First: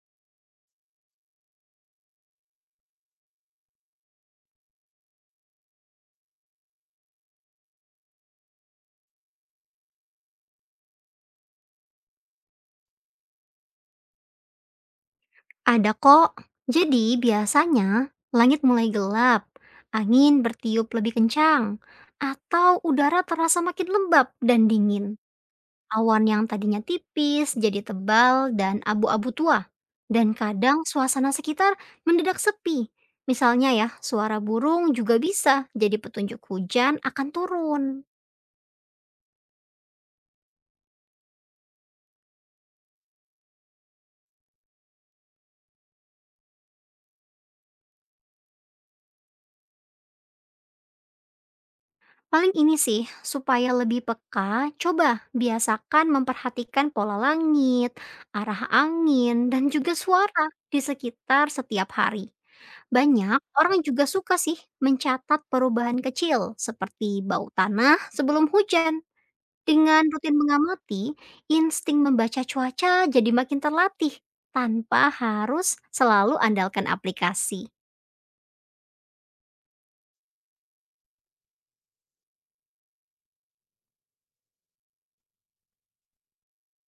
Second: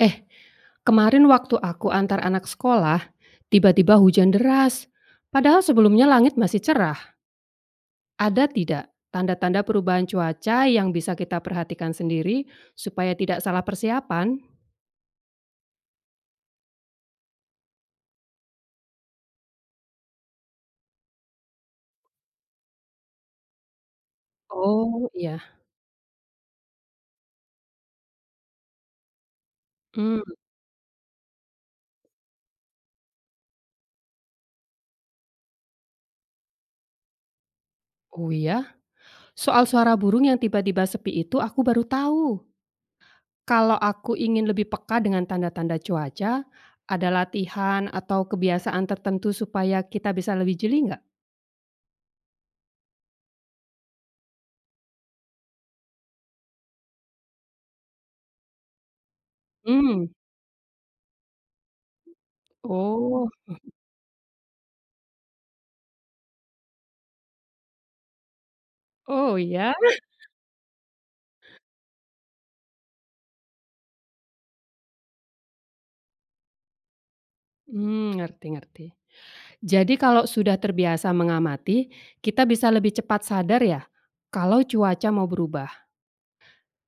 Eh, Kemarin waktu aku antar anak sekolah, tiba-tiba hujan deras. Padahal sebelumnya langit masih cerah. Ada tidak tanda-tanda perubahan cuaca yang bisa kita perhatikan sendiri supaya tidak salah persiapan? Ada kok. Jadi biasanya langit mulai gelap, angin bertiup lebih kencang, atau udara terasa makin lembab dan Oh dingin. iya. Awan yang tadinya tipis jadi tebal dan abu-abu tua. mmm, Dan kadang suasana sekitar mendadak sepi. Misalnya ya, suara burung juga bisa jadi petunjuk hujan akan turun. oh iya? Soal suara burung yang tiba-tiba sepi itu aku baru tahu. Kalau aku ingin lebih peka dengan tanda-tanda cuaca, ada latihan atau kebiasaan tertentu supaya kita bisa lebih jeli nggak? Paling ini sih, supaya lebih peka, coba biasakan memperhatikan pola langit, arah angin, dan juga hmm suara di sekitar setiap hari. oh, Banyak orang juga suka sih mencatat perubahan kecil seperti bau tanah sebelum hujan. oh iya? Dengan rutin mengamati, insting membaca cuaca jadi makin terlatih tanpa harus selalu andalkan aplikasi. Ngerti, ngerti. Jadi kalau sudah terbiasa mengamati, kita bisa lebih cepat sadar ya kalau cuaca mau berubah.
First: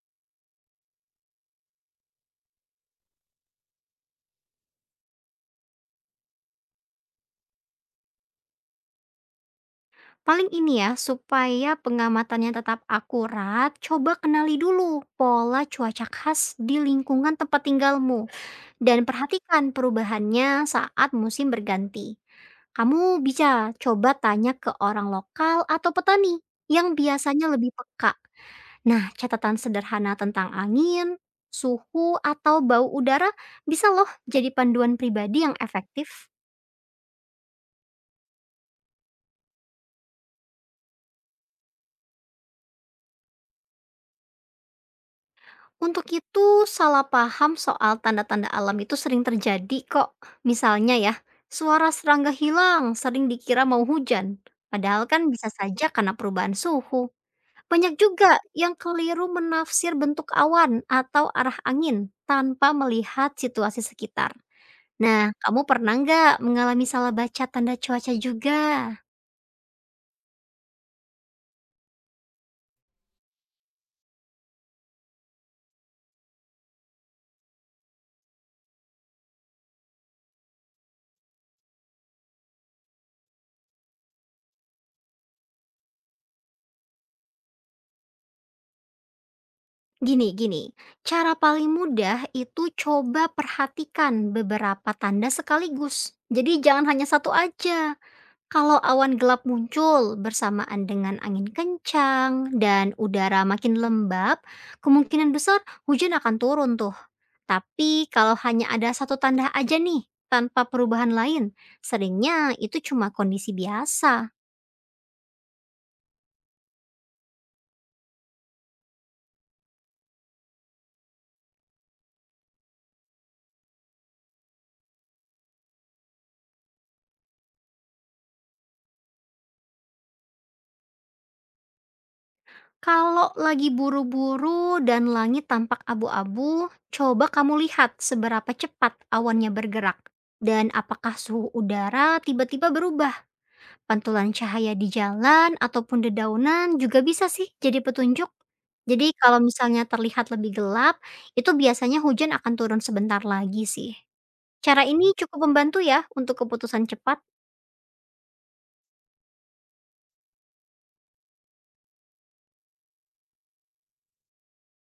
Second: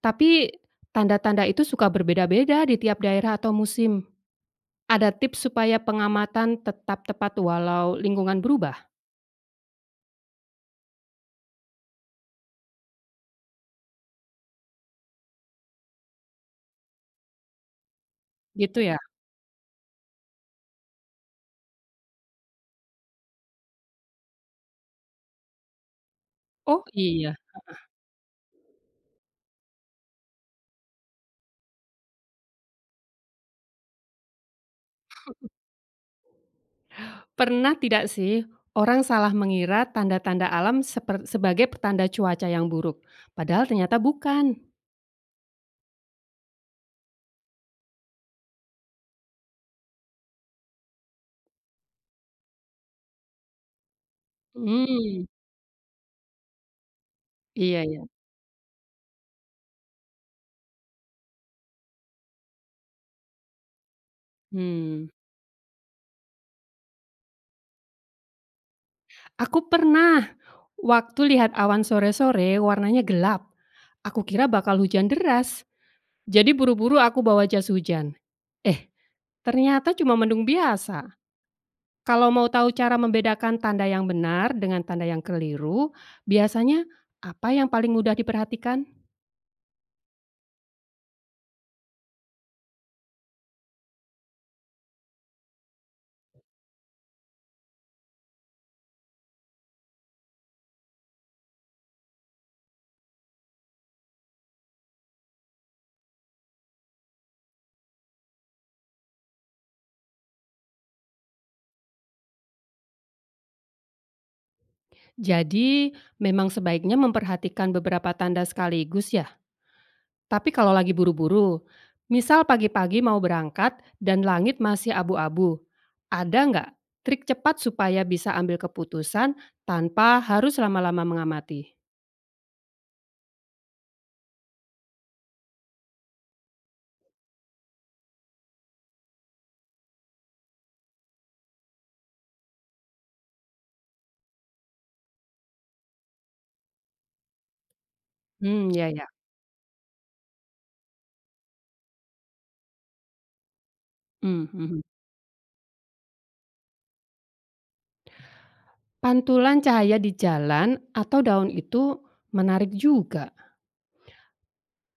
Tapi tanda-tanda itu suka berbeda-beda di tiap daerah atau musim. Ada tips supaya pengamatan tetap tepat walau lingkungan berubah? Paling ini ya, supaya pengamatannya tetap akurat, coba kenali dulu pola cuaca khas di lingkungan tempat tinggalmu Gitu ya? dan perhatikan perubahannya saat musim berganti. Kamu bisa coba tanya ke orang lokal atau petani Oh yang iya. biasanya lebih peka. Nah, catatan sederhana tentang angin, suhu, atau bau udara bisa loh jadi panduan pribadi yang efektif. Pernah tidak sih orang salah mengira tanda-tanda alam sebagai pertanda cuaca yang buruk, padahal ternyata bukan? Untuk itu, salah paham soal tanda-tanda alam itu sering terjadi kok. Misalnya ya, suara serangga hilang sering dikira mau hujan. Padahal Hmm. kan bisa saja karena perubahan suhu. Iya Banyak ya. juga yang keliru menafsir bentuk awan atau arah angin tanpa melihat situasi sekitar. Hmm. Nah, kamu pernah nggak mengalami salah baca tanda cuaca juga? Aku pernah. Waktu lihat awan sore-sore warnanya gelap. Aku kira bakal hujan deras. Jadi buru-buru aku bawa jas hujan. Eh, Ternyata cuma mendung biasa. Kalau mau tahu cara membedakan tanda yang benar dengan tanda yang keliru, biasanya apa yang paling mudah diperhatikan? Gini. Cara paling mudah itu coba perhatikan beberapa tanda sekaligus. Jadi jangan hanya satu aja. Kalau awan gelap muncul bersamaan dengan angin kencang dan udara makin lembab, kemungkinan besar hujan akan turun tuh. Tapi kalau hanya ada satu tanda aja nih, tanpa perubahan lain, seringnya itu cuma kondisi biasa. Jadi, memang sebaiknya memperhatikan beberapa tanda sekaligus ya. Tapi kalau lagi buru-buru, misal pagi-pagi mau berangkat dan langit masih abu-abu, ada nggak trik cepat supaya bisa ambil keputusan tanpa harus lama-lama mengamati? Kalau lagi buru-buru dan langit tampak abu-abu, coba kamu lihat seberapa cepat awannya bergerak dan apakah suhu udara tiba-tiba berubah. Pantulan cahaya di jalan ataupun dedaunan juga bisa sih jadi petunjuk. Hmm, ya ya. Jadi kalau misalnya terlihat lebih gelap, itu biasanya hujan akan turun sebentar lagi sih. Hmm, Cara mhm. ini cukup membantu ya untuk keputusan cepat. Pantulan cahaya di jalan atau daun itu menarik juga.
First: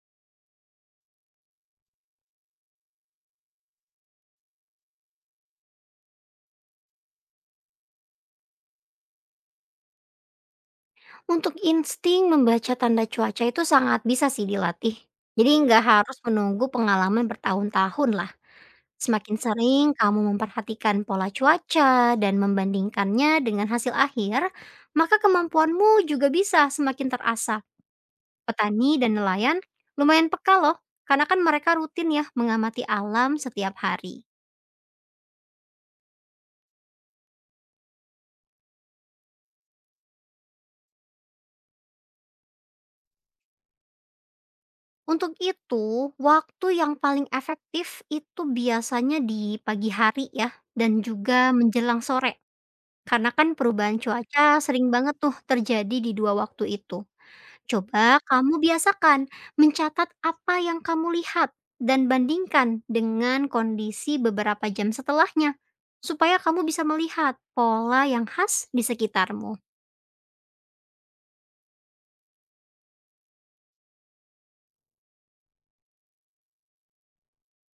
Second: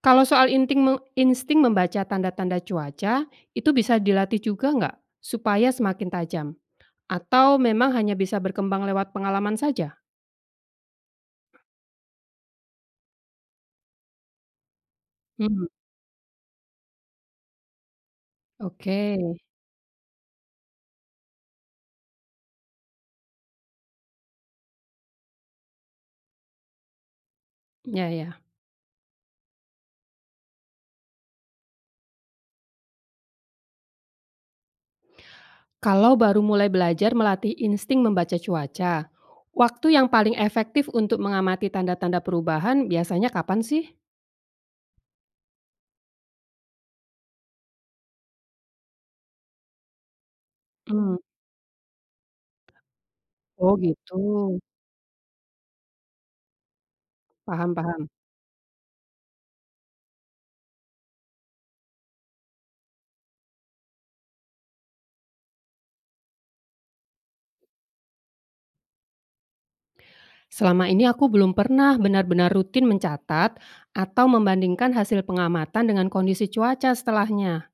Kalau soal inting me insting membaca tanda-tanda cuaca, itu bisa dilatih juga nggak supaya semakin tajam? Atau memang hanya bisa berkembang lewat pengalaman saja? Untuk insting membaca tanda cuaca itu sangat bisa sih dilatih. Jadi Hmm, nggak harus menunggu pengalaman bertahun-tahun lah. oke. Semakin sering kamu memperhatikan pola cuaca dan membandingkannya dengan hasil akhir, maka kemampuanmu juga bisa semakin terasa. Ya ya. Petani dan nelayan lumayan peka loh, karena kan mereka rutin ya mengamati alam setiap hari. Kalau baru mulai belajar melatih insting membaca cuaca, waktu yang paling efektif untuk mengamati tanda-tanda perubahan biasanya kapan sih? Untuk itu, waktu yang paling efektif itu biasanya di pagi hari ya, dan Hmm. juga menjelang sore. Karena kan Oh perubahan gitu, cuaca sering banget tuh terjadi di dua waktu itu. paham paham. Coba kamu biasakan mencatat apa yang kamu lihat dan bandingkan dengan kondisi beberapa jam setelahnya. Supaya kamu bisa melihat pola yang khas di sekitarmu. Selama ini aku belum pernah benar-benar rutin mencatat atau membandingkan hasil pengamatan dengan kondisi cuaca setelahnya.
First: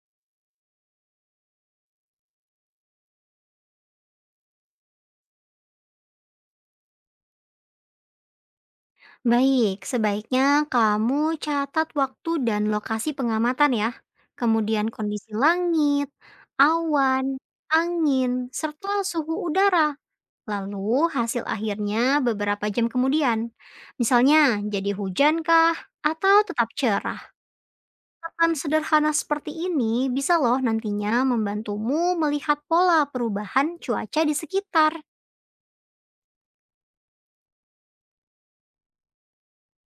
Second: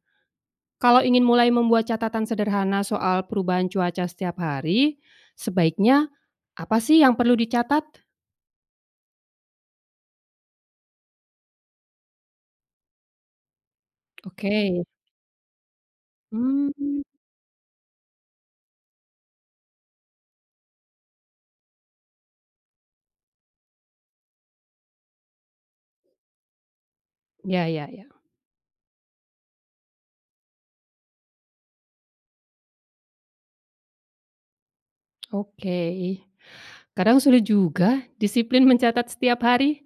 Kalau ingin mulai membuat catatan sederhana soal perubahan cuaca setiap hari, sebaiknya apa sih yang perlu dicatat? Baik, sebaiknya kamu catat waktu dan lokasi pengamatan ya. Oke. Kemudian kondisi langit, Hmm, awan, angin, serta suhu udara. Lalu hasil akhirnya beberapa jam kemudian. Misalnya jadi hujan kah atau tetap cerah. ya ya ya. Catatan sederhana seperti ini bisa loh nantinya membantumu melihat pola perubahan cuaca di sekitar. Oke. Kadang sulit juga disiplin mencatat setiap hari.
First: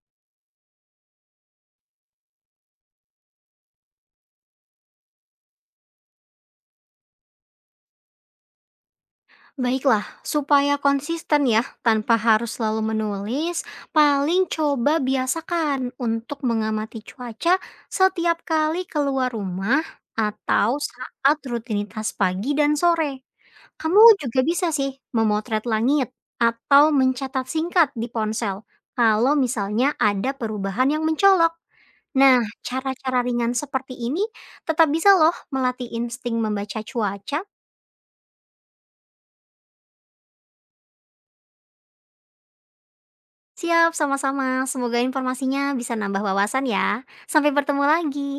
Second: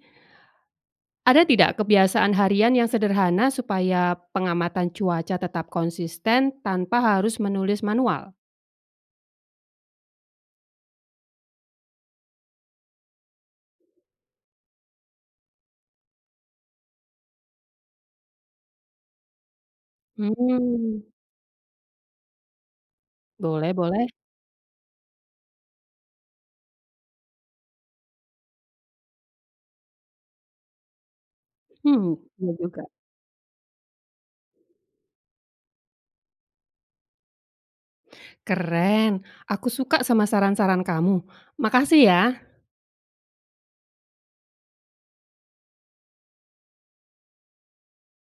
Ada tidak kebiasaan harian yang sederhana supaya pengamatan cuaca tetap konsisten tanpa harus menulis manual? Baiklah, supaya konsisten ya, tanpa harus selalu menulis, paling coba biasakan untuk mengamati cuaca setiap kali keluar rumah atau Hmm, saat rutinitas pagi dan sore. boleh boleh. Kamu juga bisa sih memotret langit atau mencatat singkat di ponsel kalau misalnya ada perubahan yang mencolok. Hmm, Nah, iya juga. cara-cara ringan seperti ini tetap bisa loh melatih insting membaca cuaca. Keren, aku suka sama saran-saran kamu. Makasih ya. Siap, sama-sama. Semoga informasinya bisa nambah wawasan ya. Sampai bertemu lagi.